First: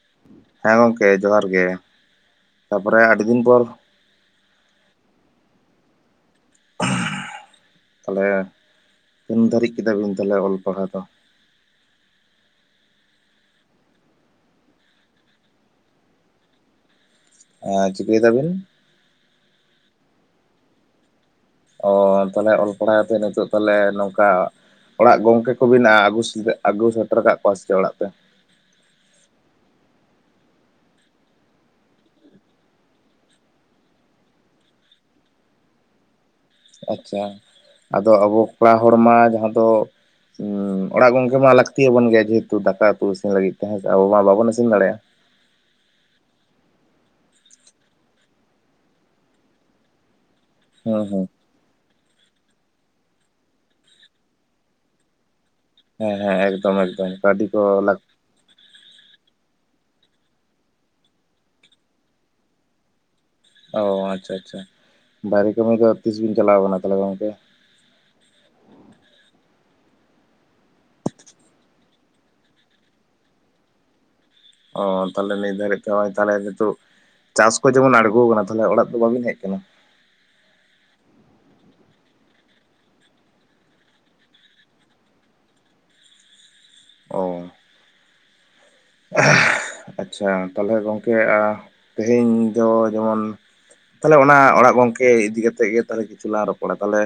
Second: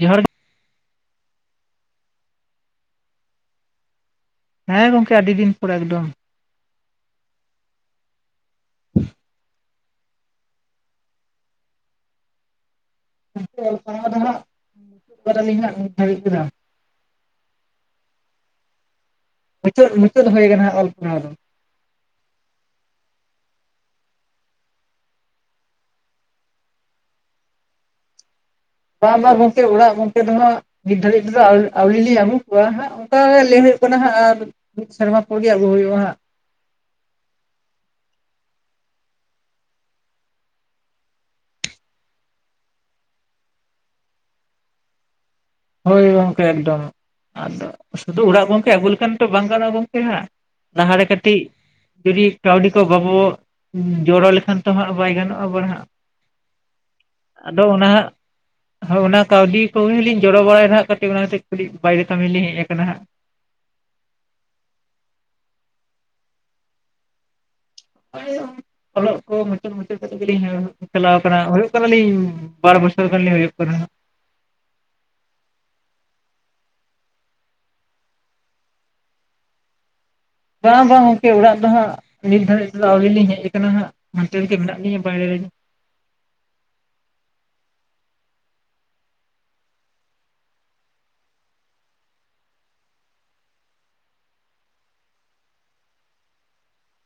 ᱡᱚᱦᱟᱨ ᱜᱮ ᱦᱮᱸ ᱜᱚᱢᱠᱮ ᱡᱚᱦᱟᱨ ᱜᱮ ᱛᱟᱯᱚᱨᱮ ᱟᱹᱰᱤ ᱫᱤᱱ ᱯᱚᱨ ᱦᱮᱸ ᱜᱚᱝᱠᱮ ᱟᱹᱰᱤ ᱫᱤᱱ ᱯᱚᱨᱮ ᱮᱠᱫᱚᱢ ᱛᱟᱞᱦᱮ ᱛᱤᱱ ᱫᱷᱟᱹᱨᱤᱡ ᱠᱮᱫᱟ ᱵᱤᱱ ᱛᱟᱞᱦᱮ ᱚᱞ ᱯᱟᱲᱦᱟᱣ ᱫᱚ ᱜᱚᱝᱠᱮ ᱚᱞᱯᱟᱲᱦᱟᱣ ᱫᱚ ᱦᱟᱸᱜ [unintelligible] ᱱᱤᱛ ᱦᱟᱵᱤᱡ ᱛᱮᱫᱚ ᱮᱸᱻ ᱪᱤᱠᱟᱹᱭ ᱫᱟᱵᱤᱱ ᱢᱩᱪᱟᱹᱫ ᱢᱩᱪᱟᱹᱫ ᱦᱩᱭ ᱠᱟᱱᱟ ᱦᱟᱸᱜ ᱚᱞ ᱯᱟᱲᱦᱟᱣ ᱫᱚ ᱚ ᱛᱟᱞᱦᱮ ᱚᱞ ᱯᱟᱲᱦᱟᱣ ᱠᱟᱛᱮ ᱱᱤᱛᱚᱜ ᱛᱟᱞᱦᱮ ᱱᱚᱝᱠᱟ ᱚᱲᱟᱜ ᱜᱚᱝᱠᱮ ᱠᱚ ᱵᱮᱱ ᱟᱜᱩ ᱥᱮ ᱟᱜᱩ ᱥᱮᱴᱮᱨ ᱠᱟᱫ ᱠᱚᱣᱟ ᱥᱮ ᱪᱮᱫ ᱚᱲᱟᱜ ᱛᱮ ᱵᱟ ᱵᱟ ᱜᱚᱝᱠᱮ ᱚᱲᱟᱜ ᱜᱚᱝᱠᱮ ᱫᱚ ᱦᱟᱸᱜ ᱱᱤᱛ ᱫᱷᱟᱹᱨᱤᱡ ᱛᱮᱫᱚ ᱟᱹᱣ ᱟᱹᱣᱨᱤ ᱞᱤᱧ ᱟᱹᱜᱩ ᱠᱚᱣᱟ ᱦᱟᱸᱜ ᱚᱝᱠᱟ ᱞᱟᱹᱭ ᱦᱩᱭᱩᱜ ᱠᱟᱱᱟ ᱦᱟᱸᱜ ᱟᱨ ᱢᱤᱫ ᱥᱤᱨᱢᱟ ᱯᱚᱨ ᱜᱮ ᱟᱹᱜᱩ ᱦᱩᱭᱩᱜᱼᱟ ᱦᱟᱸᱜ ᱟᱪᱪᱷᱟ ᱟᱫᱚ ᱟᱵᱚ ᱠᱚᱲᱟ ᱦᱚᱲᱢᱟ ᱡᱟᱦᱟᱸ ᱫᱚ ᱚᱲᱟᱜ ᱜᱚᱝᱠᱮ ᱢᱟ ᱞᱟᱹᱠᱛᱤᱭᱟᱵᱚᱱ ᱜᱮᱭᱟ ᱡᱮᱦᱮᱛᱩ ᱫᱟᱠᱟ ᱩᱛᱩ ᱤᱥᱤᱱ ᱞᱟᱹᱜᱤᱫ ᱛᱮᱮᱸ ᱟᱵᱚ ᱢᱟ ᱵᱟᱵᱚᱱ ᱤᱥᱤᱱ ᱫᱟᱲᱮᱭᱟᱜᱼᱟ ᱦᱳᱭ ᱜᱚᱝᱠᱮ ᱮᱠᱫᱚᱢ ᱟᱫᱚ ᱥᱩᱫᱷᱩ ᱚᱲᱟᱜ ᱜᱚᱢᱠᱮ ᱟᱹᱜᱩ ᱞᱮᱠᱷᱟᱱ ᱛᱚ ᱵᱟᱝ ᱜᱟᱱᱚᱜ-ᱟ ᱜᱚᱝᱠᱮ [unintelligible] ᱞᱟᱦᱟ ᱦᱩᱸ ᱨᱮ ᱦᱩᱸ ᱠᱟᱹᱴᱤᱡ ᱡᱩᱫᱤ ᱠᱟᱹᱣᱰᱤ ᱠᱚ ᱵᱟᱵᱚ ᱡᱚᱲᱚ ᱞᱮᱠᱷᱟᱱ ᱛᱚ ᱦᱟᱸᱜ ᱵᱟᱭ ᱜᱟᱱᱚᱜ-ᱟ ᱟᱵᱟᱨ ᱦᱟᱸᱜ ᱦᱮᱸ ᱦᱮᱸ ᱮᱠᱫᱚᱢ ᱮᱠᱫᱚᱢ ᱠᱟᱣᱰᱤ ᱠᱚ ᱟᱫᱚ ᱚᱱᱟ ᱞᱟᱠ ᱦᱟᱸᱜ ᱦᱳᱭ ᱚᱱᱟ ᱠᱟᱹᱣᱰᱤ ᱠᱚᱜᱮ ᱞᱤᱧ ᱡᱚᱲᱚ ᱵᱟᱲᱟᱭᱮᱫᱟ ᱦᱟᱸᱜ ᱠᱟᱹᱴᱤᱡ ᱚᱱᱟ ᱠᱷᱟᱹᱛᱤᱨ ᱠᱟᱹᱴᱤᱡ ᱵᱟᱭᱨᱮ ᱠᱟᱹᱢᱤ ᱞᱤᱧ ᱦᱮᱡ ᱟᱠᱟᱱᱟ ᱦᱟᱸᱜ ᱚᱻ ᱟᱪᱷᱟ ᱟᱪᱷᱟ ᱵᱷᱟᱨᱤ ᱠᱟᱹᱢᱤ ᱫᱚ ᱛᱤᱥ ᱵᱤᱱ ᱪᱟᱞᱟᱣ ᱠᱟᱱᱟ ᱟᱠᱟᱱᱟ ᱛᱟᱦᱚᱞᱮ ᱜᱚᱝᱠᱮ ᱚᱞᱚᱜ ᱠᱚ ᱢᱩᱪᱟᱹᱫ ᱢᱩᱪᱟᱹᱫ ᱠᱟᱛᱮᱜ ᱜᱮᱞᱤᱧ ᱪᱟᱞᱟᱣ ᱟᱠᱟᱱᱟ ᱦᱩᱭᱩᱜ ᱠᱟᱱᱟᱞᱤᱧ ᱵᱟᱨ ᱵᱚᱪᱷᱚᱨ ᱜᱟᱱ ᱞᱮ ᱦᱩᱭᱩᱜ ᱠᱟᱱᱟ ᱦᱟᱸᱜ ᱚ ᱛᱟᱞᱦᱮ ᱱᱤᱛ ᱫᱷᱟᱹᱨᱤᱡ ᱛᱮᱦᱚᱸ ᱛᱟᱞᱦᱮ ᱱᱤᱛᱳᱜ ᱪᱟᱥ ᱠᱚ ᱡᱮᱢᱚᱱ ᱟᱬᱜᱚ ᱟᱠᱟᱱᱟ ᱛᱟᱞᱦᱮ ᱚᱲᱟᱜ ᱫᱚ ᱵᱟᱵᱤᱱ ᱦᱮᱡ ᱟᱠᱟᱱᱟ ᱵᱟᱝ ᱵᱟᱝ ᱜᱚᱝᱠᱮ ᱚᱲᱟᱜ ᱫᱚ ᱦᱟᱸᱜ ᱱᱤᱛ ᱫᱷᱟᱨᱤᱡ ᱛᱮᱫᱚ ᱟᱹᱣᱨᱤ ᱞᱤᱧ ᱦᱮᱡ ᱟᱠᱟᱱᱟ ᱦᱟᱸᱜ ᱦᱟᱱᱛᱮ ᱨᱮᱜᱮ ᱢᱮᱱᱟᱜ ᱞᱤᱧᱟᱹ ᱵᱟᱭᱨᱮ ᱨᱮ ᱚ ᱟᱪᱪᱷᱟ ᱛᱟᱞᱦᱮ ᱜᱚᱝᱠᱮ ᱟᱸᱻ ᱛᱮᱦᱮᱧ ᱫᱚ ᱡᱮᱢᱚᱱ ᱛᱟᱞᱦᱮ ᱚᱱᱟ ᱚᱲᱟᱜ ᱜᱚᱝᱠᱮ ᱤᱫᱤ ᱠᱟᱛᱮᱜ ᱜᱮ ᱛᱟᱞᱦᱮ ᱠᱤᱪᱷᱩ ᱞᱟᱝ ᱨᱚᱯᱚᱲᱟ ᱛᱟᱞᱦᱮ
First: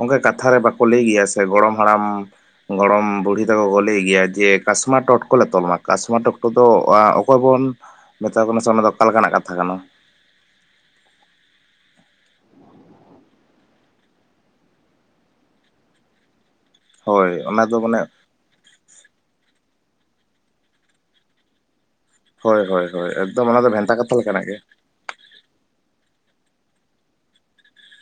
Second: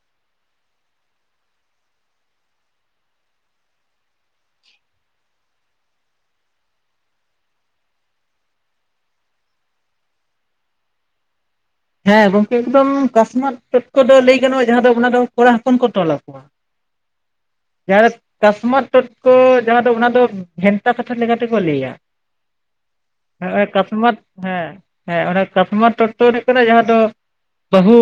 ᱚᱝᱠᱟ ᱠᱟᱛᱷᱟ ᱨᱮ ᱵᱟᱠᱚ ᱞᱟᱹᱭ ᱜᱮᱭᱟ ᱥᱮ ᱜᱚᱲᱚᱢ ᱦᱟᱲᱟᱢ ᱜᱚᱲᱚᱢ ᱵᱩᱲᱦᱤ ᱛᱟᱠᱚ ᱠᱚ ᱞᱟᱹᱭ ᱜᱮᱭᱟ ᱡᱮ ᱠᱟᱥᱢᱟᱨ ᱴᱚᱴᱠᱚᱞᱮ ᱛᱚᱞᱢᱟ ᱠᱟᱥᱢᱟᱨ ᱴᱚᱴᱠᱚ ᱫᱚ ᱮᱸᱻ ᱚᱠᱚᱭ ᱵᱚᱱ ᱢᱮᱛᱟ ᱠᱚᱠᱟᱱᱟ ᱥᱮ ᱚᱱᱟ ᱫᱚ ᱚᱠᱟ ᱞᱮᱠᱟᱱᱟᱜ ᱠᱟᱛᱷᱟ ᱠᱟᱱᱟ ᱦᱮᱸ ᱜᱚᱝᱠᱮ ᱮᱠᱫᱚᱢ ᱠᱟᱥᱢᱟᱨ ᱫᱚ ᱞᱟᱹᱭ ᱜᱟᱱᱚᱜᱼᱟ ᱡᱟᱦᱟᱸ ᱫᱚ ᱚᱱᱟ ᱫᱚ ᱠᱚᱲᱟ ᱦᱚᱯᱚᱱ ᱠᱚ ᱛᱚᱞ ᱟᱠᱚᱣᱟ ᱦᱳᱭ ᱚᱱᱟ ᱫᱚ ᱢᱟᱱᱮ ᱠᱟᱥᱢᱟᱚᱛ ᱴᱚᱴᱠᱚ ᱡᱟᱦᱟᱸ ᱫᱚ ᱚᱱᱟ ᱫᱚ ᱵᱷᱮᱱᱛᱟ ᱠᱟᱛᱷᱟ ᱞᱮᱠᱟᱛᱮᱠᱚ ᱞᱟᱹᱭᱟ ᱦᱳᱭ ᱦᱳᱭ ᱦᱳᱭ ᱮᱠᱫᱚᱢ ᱦᱚᱸᱜᱼᱚᱭ ᱚᱱᱟᱫᱚ ᱵᱷᱮᱱᱛᱟ ᱠᱟᱥᱢᱟᱨ ᱠᱟᱛᱷᱟ ᱞᱮᱠᱟᱱᱟᱜ ᱜᱮ ᱦᱮᱸ ᱦᱮᱸ ᱚᱱᱟ ᱠᱟᱥᱢᱟᱨ ᱴᱚᱴᱠᱚ ᱫᱚ ᱦᱩᱭᱩᱜ ᱠᱟᱱᱟ ᱡᱟᱦᱟᱸ ᱫᱚ ᱵᱟᱹᱦᱩ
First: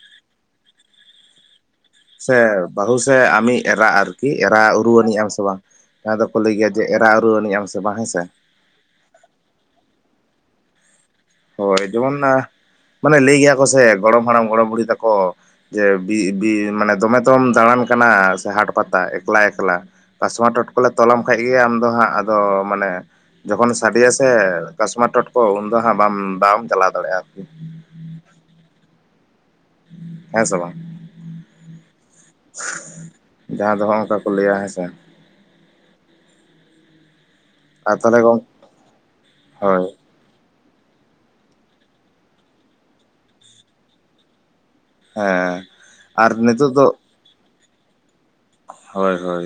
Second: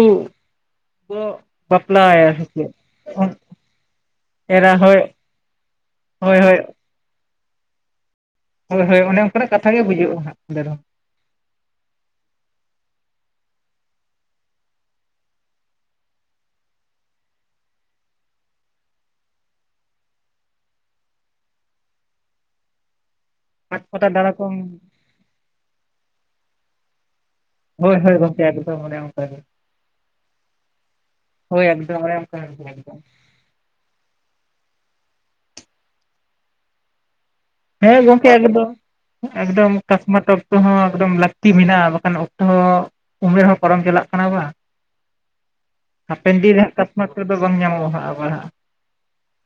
ᱠᱚ ᱵᱟᱯᱞᱟᱭᱟ ᱥᱮ ᱪᱮᱫ ᱵᱟᱹᱦᱩ ᱥᱮ ᱟᱢᱤᱡ ᱮᱨᱟ ᱟᱨᱠᱤ ᱮᱨᱟ ᱩᱨᱩᱣᱱᱤᱡ ᱟᱢ ᱥᱮ ᱵᱟᱝ ᱡᱟᱦᱟᱸ ᱫᱚᱠᱚ ᱦᱳᱭ ᱞᱟᱹᱭ ᱦᱳᱭ ᱜᱮᱭᱟ ᱡᱮ ᱮᱨᱟ-ᱩᱨᱩᱣᱟᱱᱤᱡ ᱟᱢ ᱥᱮ ᱵᱟᱝ ᱦᱮᱸ ᱥᱮ ᱦᱳᱭ ᱦᱳᱭ ᱚᱱᱮ ᱚᱱᱠᱟᱱᱟᱜ ᱠᱟᱛᱷᱟ ᱜᱮ ᱵᱩᱡᱩᱜᱼᱟ ᱦᱟᱸᱜᱼᱟ ᱚᱸᱰᱮ ᱫᱚ ᱦᱳᱭ ᱡᱮᱢᱚᱱ ᱢᱟᱱᱮ ᱞᱟᱹᱭ ᱜᱮᱭᱟ ᱠᱚ ᱥᱮ ᱜᱚᱲᱚᱢ ᱦᱟᱲᱟᱢ ᱜᱚᱲᱚᱢ ᱵᱩᱲᱦᱤ ᱛᱟᱠᱚ ᱡᱮ ᱵᱤ ᱵᱤ ᱢᱟᱱᱮ ᱫᱚᱢᱮ ᱛᱚᱢ ᱫᱟᱲᱟᱱ ᱠᱟᱱᱟ ᱥᱮ ᱦᱟᱴ ᱯᱟᱛᱟ ᱮᱠᱞᱟ ᱮᱠᱞᱟ ᱠᱟᱥᱢᱟᱨ ᱴᱚᱴᱠᱚᱞᱮ ᱛᱞᱟᱟᱢ ᱠᱷᱟᱡ ᱜᱮ ᱟᱢᱫᱚ ᱦᱟᱸᱜ ᱟᱫᱚ ᱢᱟᱱᱮ ᱡᱚᱠᱷᱚᱱ ᱯᱟᱸᱪ ᱯᱟᱴᱟ ᱥᱟᱰᱮᱭᱟ ᱥᱮ ᱫᱟᱬᱟ ᱠᱚᱢ ᱠᱟᱥᱢᱟᱟᱨ ᱴᱚᱴᱠᱚ ᱩᱱᱫᱚ ᱦᱟᱸᱜ ᱵᱟᱢ ᱵᱟᱢ ᱪᱟᱞᱟᱣ ᱫᱟᱲᱮᱭᱟᱜᱼᱟ ᱟᱨᱠᱤ ᱦᱳᱭ ᱦᱳᱭ ᱜᱚᱝᱠᱮ ᱮᱠᱫᱚᱢ ᱚᱱᱮ ᱚᱱᱠᱟ ᱜᱮ ᱦᱮᱸ ᱥᱮ ᱵᱟᱝ ᱦᱳᱭ ᱮᱠᱫᱚᱢ ᱚᱱᱮ ᱚᱱᱠᱟ ᱮᱠᱫᱚᱢ ᱡᱟᱦᱟᱸ ᱫᱚ ᱱᱚᱝᱠᱟ ᱠᱚ ᱞᱟᱹᱭᱟ ᱦᱮᱸ ᱥᱮ ᱟᱨ ᱦᱮᱸ ᱛᱟᱦᱚᱞᱮ ᱜᱚᱝᱠᱮ ᱜᱚᱝ ᱮᱠᱫᱚᱢ ᱮᱠᱫᱚᱢ ᱦᱳᱭ ᱠᱟᱥᱢᱟᱨ ᱴᱚᱴ [unintelligible] ᱦᱚᱸ ᱮᱠᱫᱚᱢ ᱞᱟᱹᱠᱛᱤ ᱢᱮᱱᱟᱜᱼᱟ ᱵᱟᱠᱷᱟᱱ ᱚᱠᱛᱚ ᱦᱚᱸ ᱩᱢᱟᱹᱨ ᱦᱚᱸ ᱯᱟᱨᱚᱢ ᱪᱟᱞᱟᱜ ᱠᱟᱱᱟ ᱵᱟᱝ ᱦᱮᱸ ᱟᱨ ᱦᱟᱯᱮᱱ ᱫᱤᱱ ᱱᱤᱛᱚᱜ ᱨᱮᱦᱟᱸᱜ ᱫᱚ ᱠᱟᱥᱢᱟᱨ ᱴᱚᱴᱠᱚ ᱫᱚ ᱵᱟᱝ ᱧᱟᱢᱚᱜᱼᱟ ᱦᱟᱸᱜ ᱟᱵᱟᱨ ᱦᱟᱸᱜ ᱦᱳᱭ ᱦᱳᱭ᱾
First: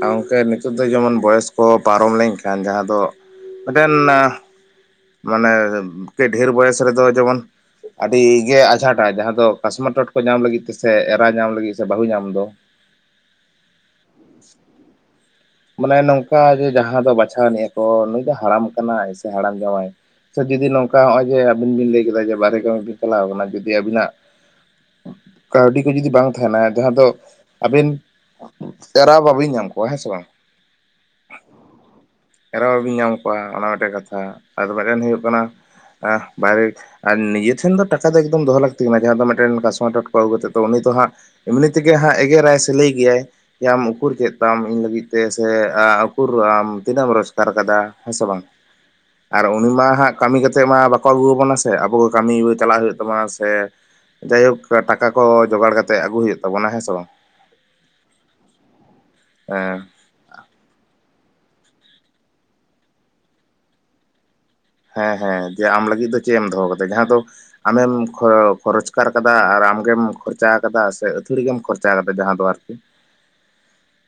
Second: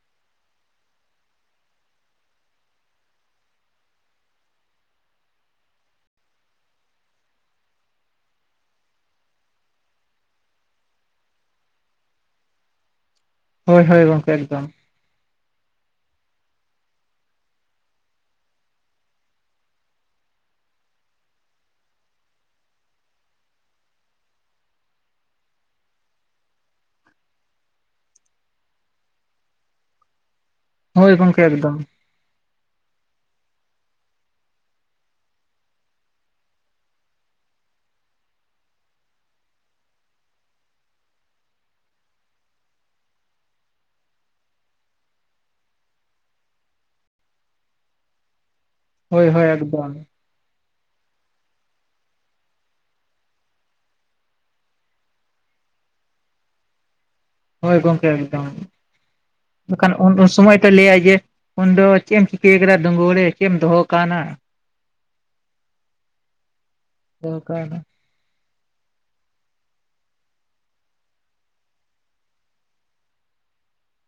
ᱜᱚᱢᱠᱮ ᱱᱤᱛᱚᱜ ᱫᱚ ᱡᱮᱢᱚᱱ ᱵᱚᱭᱚᱥ ᱠᱚ ᱯᱟᱨᱚᱢ ᱞᱮᱱᱠᱷᱟᱱ ᱡᱟᱦᱟᱸ ᱫᱚ ᱢᱤᱫᱴᱮᱱ ᱢᱟᱱᱮ ᱠᱟᱹᱡ ᱰᱷᱮᱨ ᱵᱚᱭᱚᱥ ᱨᱮᱫᱚ ᱡᱮᱢᱚᱱ ᱟᱹᱰᱤᱜᱮ ᱟᱸᱡᱷᱟᱴᱼᱟ ᱡᱟᱦᱟᱸ ᱫᱚ ᱠᱟᱥᱢᱟ ᱴᱚᱴᱠᱚᱡ ᱧᱟᱢ ᱞᱟᱹᱜᱤᱫ ᱛᱮᱥᱮ ᱮᱨᱟ ᱧᱟᱢ ᱞᱟᱹᱜᱤᱫ ᱥᱮ ᱵᱟᱹᱦᱩ ᱧᱟᱢ ᱫᱚ ᱦᱳᱭ ᱦᱳᱭ ᱜᱚᱝᱠᱮ ᱮᱠᱫᱚᱢ᱾ ᱢᱟᱱᱮ ᱱᱚᱝᱠᱟ ᱡᱮ ᱡᱟᱦᱟᱸ ᱫᱚ ᱵᱟᱪᱷᱟᱣᱱᱤᱭᱟ ᱠᱚ ᱱᱩᱭ ᱫᱚ ᱦᱟᱲᱟᱢ ᱠᱟᱱᱟᱭ ᱥᱮ ᱦᱟᱲᱟᱢ ᱡᱟᱢᱟᱭ᱾ ᱥᱮ ᱡᱩᱫᱤ ᱱᱚᱝᱠᱟ ᱱᱚᱜᱼᱚᱭ ᱡᱮ ᱟᱵᱤᱱ ᱵᱤᱱ ᱞᱟᱹᱭ ᱠᱮᱫᱟ ᱡᱮ ᱵᱟᱦᱨᱮ ᱠᱟᱹᱢᱤ ᱵᱤᱱ ᱪᱟᱞᱟᱣ ᱠᱟᱱᱟ ᱡᱩᱫᱤ ᱟᱵᱤᱱᱟᱜ ᱠᱟᱹᱣᱰᱤ ᱠᱚ ᱡᱩᱫᱤ ᱵᱟᱝ ᱛᱟᱦᱮᱱᱟ ᱡᱟᱦᱟᱸ ᱫᱚ ᱟᱵᱮᱱ ᱮᱨᱟ ᱵᱟᱹᱵᱤᱱ ᱧᱟᱢ ᱠᱚᱣᱟ, ᱦᱮᱸ ᱥᱮ ᱵᱟᱝ? ᱦᱳᱭ ᱜᱚᱢᱠᱮ ᱮᱠᱫᱚᱢ᱾ ᱮᱨᱟ ᱵᱟᱵᱤᱱ ᱧᱟᱢ ᱠᱚᱣᱟ ᱚᱱᱟ ᱢᱤᱫᱴᱮᱱ ᱠᱟᱛᱷᱟ ᱟᱨ ᱢᱤᱫᱴᱮᱱ ᱦᱩᱭᱩᱜ ᱠᱟᱱᱟ ᱵᱟᱭᱤᱠ ᱟᱨ ᱱᱤᱡᱮ ᱴᱷᱮᱱ ᱫᱚ ᱴᱟᱠᱟ ᱫᱚ ᱮᱠᱫᱚᱢ ᱫᱚᱦᱚ ᱞᱟᱹᱠᱛᱤ ᱠᱟᱱᱟ ᱡᱟᱦᱟᱸᱭ ᱫᱚ ᱢᱤᱫᱴᱮᱱ ᱠᱟᱥᱢᱚ ᱴᱚᱴᱠᱚ ᱟᱹᱜᱩ ᱠᱟᱛᱮᱜ ᱫᱚ ᱩᱱᱤ ᱛᱚ ᱦᱟᱸᱜ ᱮᱢᱱᱤ ᱛᱮᱜᱮ ᱦᱟᱸᱜ ᱮᱜᱮᱨᱟᱭ ᱥᱮ ᱞᱟᱹᱭ ᱜᱮᱭᱟᱭ ᱡᱮ ᱟᱢ ᱩᱠᱩᱨ ᱪᱮᱫ ᱛᱟᱢ ᱤᱧ ᱞᱟᱹᱜᱤᱫ ᱛᱮ ᱥᱮ ᱚᱹᱠᱩᱨ ᱟᱢ ᱛᱤᱱᱟᱹᱜ ᱮᱢ ᱨᱳᱡᱽᱜᱟᱨ ᱠᱟᱫᱟ ᱦᱮᱸ ᱥᱮ ᱵᱟᱝ ᱦᱳᱭ ᱟᱨ ᱦᱳᱭ ᱩᱱᱤ ᱢᱟ ᱮᱠᱫᱚᱢ ᱦᱟᱸᱜ ᱠᱟᱹᱢᱤ ᱠᱟᱛᱮᱜ ᱢᱟ ᱵᱟᱠᱚ ᱟᱹᱜᱩᱣᱟᱵᱚᱱᱟ ᱥᱮ ᱟᱵᱚ ᱜᱮ ᱠᱟᱹᱢᱤ ᱪᱟᱞᱟᱣ ᱦᱩᱭᱩᱜ ᱛᱟᱵᱚᱱᱟ ᱥᱮ ᱡᱟᱭ ᱦᱳᱠ ᱴᱟᱠᱟ ᱠᱚ ᱡᱚᱜᱟᱲ ᱠᱟᱛᱮ ᱟᱹᱜᱩ ᱦᱩᱭᱩᱜ ᱛᱟᱵᱚᱱᱟ, ᱦᱮᱸ ᱥᱮ ᱵᱟᱝ ᱦᱳᱭ ᱜᱚᱝᱠᱮ ᱮᱠᱫᱚᱢ ᱦᱮᱸ ᱢᱮᱱᱠᱷᱟᱱ ᱩᱱ ᱩᱱ ᱥᱚᱢᱚᱭ ᱛᱚ ᱞᱟᱹᱭ ᱟᱭ ᱡᱮ ᱩᱱᱫᱚ ᱪᱮᱫ ᱮᱢ ᱪᱤᱠᱟᱹᱭ ᱠᱟᱫᱟ ᱰᱟᱸᱜᱩᱣᱟ ᱨᱮ, ᱪᱮᱫ ᱮᱢ ᱫᱚᱦᱚ ᱟᱠᱟᱱᱟ? ᱦᱮᱸ ᱦᱮᱸ ᱫᱤᱭᱮ ᱟᱢ ᱞᱟᱹᱜᱤᱫ ᱫᱚ ᱪᱮᱫ ᱮᱢ ᱫᱚᱦᱚ ᱠᱟᱫᱟ ᱡᱟᱦᱟᱸ ᱫᱚ ᱫᱚᱦᱚ ᱠᱟᱣᱱᱟ ᱟᱢᱮᱢ ᱠᱷᱚᱨᱚᱪ ᱫᱚᱨᱠᱟᱨ ᱠᱟᱫᱟ ᱟᱨ ᱟᱢᱜᱮᱢ ᱠᱷᱚᱨᱪᱟ ᱠᱟᱫᱟ ᱥᱮ ᱟᱹᱛᱷᱩᱲᱤ ᱜᱮᱢ ᱠᱷᱚᱨᱪᱟ ᱠᱟᱫᱟ ᱡᱟᱦᱟᱸ ᱫᱚ ᱟᱨᱠᱤ᱾ [inaudible]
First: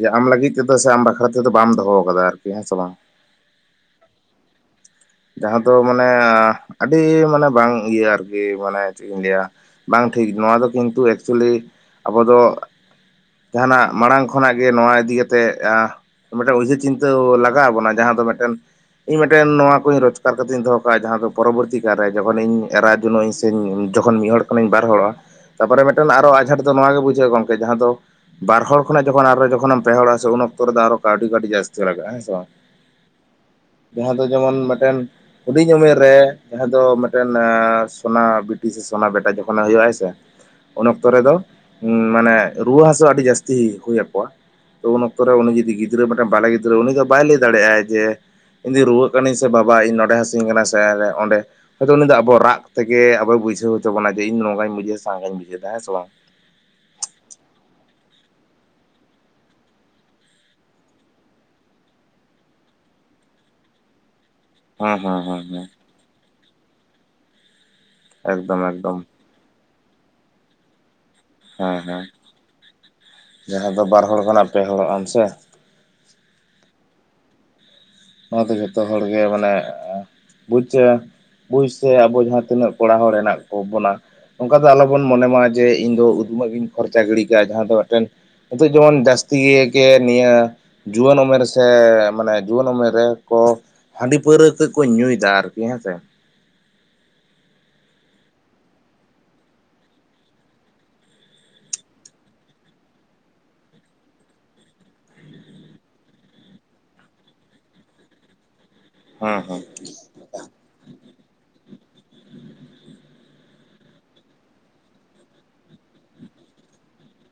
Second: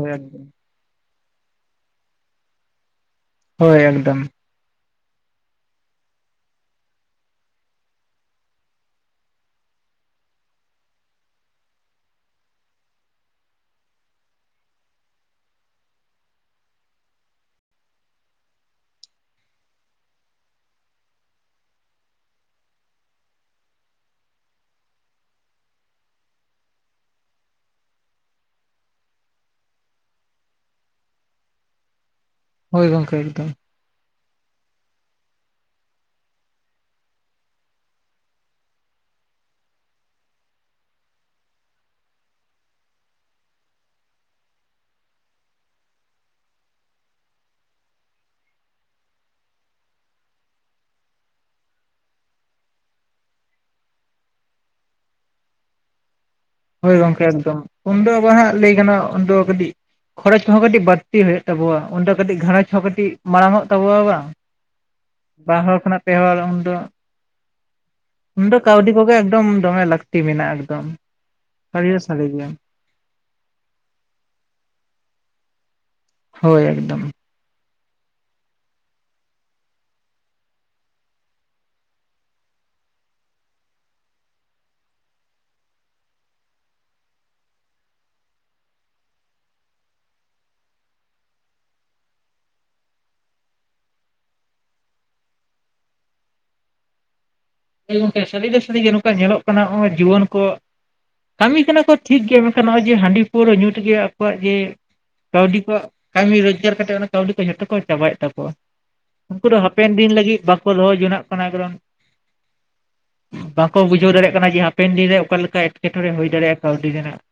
ᱡᱮ ᱟᱢ ᱮᱠᱫᱚᱢ ᱞᱟᱹᱜᱤᱫ ᱛᱮᱫᱚ ᱥᱮ ᱟᱢ ᱵᱟᱠᱷᱨᱟ ᱛᱮᱫᱚ ᱵᱟᱢ ᱫᱚᱦᱚ ᱠᱟᱫᱟ, ᱟᱨᱠᱤ ᱦᱮᱸ ᱥᱮ ᱵᱟᱝ? ᱦᱳᱭ ᱮᱠᱫᱚᱢ᱾ ᱡᱟᱦᱟᱸ ᱫᱚ ᱢᱟᱱᱮ ᱟᱹᱰᱤ ᱢᱟᱱᱮ ᱵᱟᱝ ᱤᱭᱟᱹ ᱟᱨᱠᱤ ᱢᱟᱱᱮ ᱪᱮᱫ ᱤᱧ ᱞᱟᱹᱭᱟ ᱵᱟᱝ ᱴᱷᱤᱠ ᱱᱚᱣᱟ ᱫᱚ ᱠᱤᱱᱛᱩ ᱮᱠᱪᱩᱞᱤ ᱟᱵᱚ ᱫᱚ ᱡᱟᱦᱟᱱᱟᱜ ᱢᱟᱲᱟᱝ ᱠᱷᱚᱱᱟᱜ ᱜᱮ ᱱᱚᱣᱟ ᱤᱫᱤ ᱠᱟᱛᱮᱜ ᱟ ᱢᱤᱫᱴᱮᱱ ᱩᱭᱦᱟᱹᱨ ᱪᱤᱱᱛᱟᱹ ᱞᱟᱜᱟᱣ ᱟᱵᱚᱱᱟ ᱡᱟᱦᱟᱸ ᱫᱚ ᱢᱤᱫᱴᱮᱱ ᱤᱧ ᱢᱮᱫᱴᱮᱱ ᱱᱚᱣᱟ ᱨᱳᱡᱽᱜᱟᱨ ᱠᱟᱛᱮ ᱤᱧ ᱫᱚᱦᱚ ᱠᱟᱜᱼᱟ ᱡᱟᱦᱟᱸ ᱫᱚ ᱯᱚᱨᱚᱵᱚᱨᱛᱤ ᱠᱟᱞᱨᱮ ᱡᱚᱠᱷᱚᱱ ᱤᱧ ᱮᱨᱟ ᱡᱚᱱᱚᱜ ᱟᱹᱧ ᱥᱮ ᱡᱚᱠᱷᱚᱱ ᱢᱤᱫ ᱦᱚᱲ ᱡᱚᱠᱷᱚᱱ ᱤᱧ ᱵᱟᱨ ᱦᱚᱲᱚᱜᱼᱟ ᱛᱟᱨᱯᱚᱨᱮ ᱢᱤᱫᱴᱟᱱ ᱟᱨᱦᱚ ᱟᱸᱡᱷᱟᱴ ᱫᱚ ᱱᱚᱣᱟᱜᱮ ᱵᱩᱡᱷᱟᱹᱜᱼᱟ ᱜᱚᱝᱠᱮ ᱡᱟᱦᱟᱸ ᱫᱚ ᱵᱟᱨ ᱦᱚᱲ ᱠᱷᱚᱱᱟᱜ ᱡᱚᱠᱷᱚᱱ ᱟᱨᱦᱚ ᱡᱚᱠᱷᱚᱱ ᱯᱮᱦᱚᱲᱜᱼᱟ ᱥᱮ ᱩᱱ ᱚᱠᱛᱚ ᱨᱮᱫᱚ ᱟᱨᱚ ᱠᱟᱹᱣᱰᱤ ᱠᱟᱹᱴᱤᱡ ᱡᱟᱹᱥᱛᱤ ᱞᱟᱜᱟᱜᱼᱟ᱾ ᱦᱮᱸ ᱥᱮ ᱵᱟᱝ ᱦᱳᱭ ᱜᱚᱝᱠᱮ ᱮᱠᱫᱚᱢ ᱡᱟᱦᱟᱸ ᱫᱚ ᱡᱮᱢᱚᱱ ᱢᱤᱫᱴᱮᱱ ᱦᱩᱰᱤᱧ ᱩᱢᱮᱨ ᱨᱮ ᱡᱟᱦᱟᱸ ᱫᱚ ᱢᱤᱫᱴᱮᱱ ᱥᱳᱱᱟ ᱵᱤᱴᱤ ᱥᱮ ᱥᱚᱱᱟ ᱵᱮᱴᱟ ᱡᱚᱠᱷᱚᱱ ᱦᱩᱭᱩᱜ ᱟᱭ ᱥᱮ ᱩᱱ ᱚᱠᱛᱚ ᱨᱮᱫᱚ ᱢᱟᱱᱮ ᱨᱩᱣᱟᱹ ᱦᱟᱹᱥᱩ ᱟᱹᱰᱤ ᱡᱟᱹᱥᱛᱤ ᱦᱳᱭ ᱟᱠᱚᱣᱟ ᱛᱚ ᱩᱱ ᱚᱠᱛᱚ ᱨᱮ ᱩᱱᱤ ᱡᱩᱫᱤ ᱜᱤᱫᱽᱨᱟᱹ ᱢᱤᱫᱴᱟᱝ ᱵᱟᱞᱮ ᱜᱤᱫᱽᱨᱟᱹ ᱩᱱᱤ ᱫᱚ ᱵᱟᱭ ᱞᱟᱹᱭ ᱫᱟᱲᱮᱼᱟᱭ ᱡᱮ ᱤᱧ ᱫᱚ ᱨᱩᱣᱟᱹᱜ ᱠᱟᱹᱱᱟᱹᱧ ᱥᱮ ᱥᱮ ᱵᱟᱵᱟ ᱤᱧ ᱱᱚᱸᱰᱮ ᱦᱟᱹᱥᱩᱧ ᱠᱟᱱᱟ ᱥᱮ ᱚᱸᱰᱮ ᱟᱫᱚ ᱩᱱᱤ ᱫᱚ ᱟᱵᱚ ᱨᱟᱜ ᱛᱮᱜᱮ ᱟᱵᱚᱭ ᱵᱩᱡᱷᱟᱹᱣ ᱦᱚᱪᱚ ᱵᱚᱱᱟ ᱡᱮ ᱤᱧ ᱱᱚᱝᱜᱟᱧ ᱵᱩᱡᱷᱟᱣ ᱥᱮ ᱦᱟᱝᱠᱟ ᱤᱧ ᱵᱩᱡᱷᱣ ᱫᱟ ᱦᱮᱸ ᱥᱮ ᱵᱟᱝ ᱦᱳᱭ ᱜᱚᱝᱠᱮ ᱮᱠᱫᱚᱢ ᱩᱱᱫᱚ ᱟᱵᱟᱨ ᱦᱟᱸᱜ ᱞᱟᱹᱭ ᱜᱟᱱᱚᱜ-ᱟ ᱩᱱᱫᱚ ᱠᱟᱹᱴᱤᱡ ᱠᱷᱚᱨᱚᱪ ᱠᱚᱦᱚᱸ ᱠᱟᱹᱴᱤᱡ ᱵᱟᱹᱲᱛᱤ ᱦᱩᱭᱩᱜ ᱛᱟᱵᱚᱟ ᱚᱸᱰᱮ ᱠᱟᱹᱴᱤᱡ ᱜᱷᱟᱨᱚᱸᱡᱽ ᱦᱚᱸ ᱠᱟᱹᱴᱤᱡ ᱢᱟᱲᱟᱝᱜᱚ ᱛᱟᱵᱚᱣᱟ ᱵᱟᱝ ᱦᱮᱸ ᱦᱮᱸ ᱦᱮᱸ ᱵᱟᱨ ᱦᱮᱸ ᱦᱚᱲ ᱠᱷᱚᱱᱟᱜ ᱯᱮ ᱦᱚᱲ ᱩᱱᱫᱚ ᱩᱱ ᱫᱚ, ᱠᱟᱹᱣᱰᱤ ᱠᱚᱜᱮ ᱮᱠᱫᱚᱢ ᱫᱚᱢᱮ ᱞᱟᱹᱠᱛᱤ ᱢᱮᱱᱟᱜᱼᱟ ᱮᱠᱫᱚᱢ ᱦᱮᱸ ᱥᱟᱹᱨᱤ ᱫᱚ ᱦᱮᱸ ᱥᱟᱹᱨᱤ ᱜᱮ ᱡᱟᱦᱟᱸ ᱫᱚ ᱵᱟᱨ ᱦᱚᱲ ᱠᱷᱚᱱᱟᱜ ᱯᱮ ᱦᱚᱲᱚᱜ ᱟᱢ ᱥᱮ ᱦᱳᱭ ᱮᱠᱫᱚᱢ ᱱᱚᱣᱟᱛᱮ ᱡᱚᱛᱚ ᱦᱚᱲᱜᱮ ᱢᱟᱱᱮ ᱵᱩᱡᱽᱟᱹ ᱯᱩᱨᱩᱥ ᱥᱮ ᱟᱵᱚ ᱡᱟᱦᱟᱸ ᱛᱤᱱᱟᱹᱜ ᱠᱚᱲᱟ ᱦᱚᱲ ᱢᱮᱱᱟᱜ ᱠᱚ ᱵᱚᱱᱟ ᱚᱱᱠᱟ ᱫᱚ ᱟᱞᱚᱵᱚᱱ ᱢᱚᱱᱮᱢᱟ ᱡᱮ ᱤᱧ ᱫᱚ ᱩᱫᱢᱟᱜ ᱜᱤᱧ ᱠᱷᱚᱨᱪᱟ ᱜᱤᱰᱤ ᱠᱟᱜᱼᱟ ᱡᱟᱦᱟᱸ ᱫᱚ ᱢᱤᱫᱴᱮᱱ ᱱᱤᱛᱚᱜ ᱡᱮᱢᱚᱱ ᱡᱟᱹᱥᱛᱤ ᱜᱮ ᱱᱤᱭᱟᱹ ᱡᱩᱣᱟᱹᱱ ᱩᱢᱮᱨ ᱥᱮ ᱢᱟᱱᱮ ᱡᱩᱣᱟᱹᱱ ᱩᱢᱮᱨ ᱨᱮ ᱠᱚ ᱦᱟᱺᱰᱤ ᱯᱟᱹᱣᱨᱟᱹ ᱠᱟᱡ ᱠᱚ ᱧᱩᱭ ᱮᱫᱟ ᱟᱨᱠᱤ᱾ ᱦᱮᱸ ᱥᱮ ᱦᱮᱸ ᱜᱚᱝᱠᱮ ᱥᱟᱹᱨᱤ ᱫᱚ ᱥᱟᱹᱨᱤ ᱜᱮ ᱱᱚᱝᱠᱟ ᱧᱮᱞᱚᱜ ᱠᱟᱱᱟ ᱱᱚᱜᱼᱚᱭ ᱡᱩᱣᱟᱹᱱ ᱠᱚ ᱠᱟᱹᱢᱤ ᱠᱟᱱᱟ ᱠᱚ ᱴᱷᱤᱠ ᱜᱮ ᱢᱮᱱᱠᱷᱟᱱ ᱱᱚᱜᱚᱭ ᱡᱮ ᱦᱟᱺᱰᱤ ᱯᱟᱹᱣᱨᱟᱹ ᱧᱩᱛᱮᱜᱮ ᱟᱠᱚᱣᱟᱜ ᱡᱮ ᱠᱟᱹᱣᱰᱤ ᱠᱚᱣᱟᱜ ᱠᱟᱹᱢᱤ ᱨᱳᱡᱽᱜᱟᱨ ᱠᱟᱛᱮᱫ ᱚᱱᱟ ᱠᱟᱹᱣᱰᱤ ᱠᱚ ᱡᱷᱚᱛᱚ ᱠᱚ ᱪᱟᱵᱟᱭᱮᱫ ᱛᱟᱠᱚᱣᱟ ᱦᱮᱸ ᱩᱱᱠᱩ ᱫᱚ ᱦᱮᱸ ᱦᱟᱯᱮᱱ ᱫᱤᱱ ᱞᱟᱹᱜᱤᱫ ᱵᱟᱠᱚ ᱫᱚᱦᱚ ᱡᱚᱱᱟᱜ ᱠᱟᱱᱟ ᱠᱟᱨᱚᱱ ᱵᱟᱠᱚ ᱵᱩᱡᱷᱟᱹᱣ ᱫᱟᱲᱮᱭᱟᱜ ᱠᱟᱱᱟ ᱡᱮ ᱦᱟᱯᱮᱱ ᱫᱤᱱᱨᱮ ᱚᱠᱟ ᱞᱮᱠᱟ ᱮᱴᱠᱮᱴᱚᱬᱮ ᱦᱩᱭ ᱫᱟᱲᱮᱭᱟᱜᱼᱟ ᱠᱟᱹᱣᱰᱤ ᱨᱮᱱᱟᱜ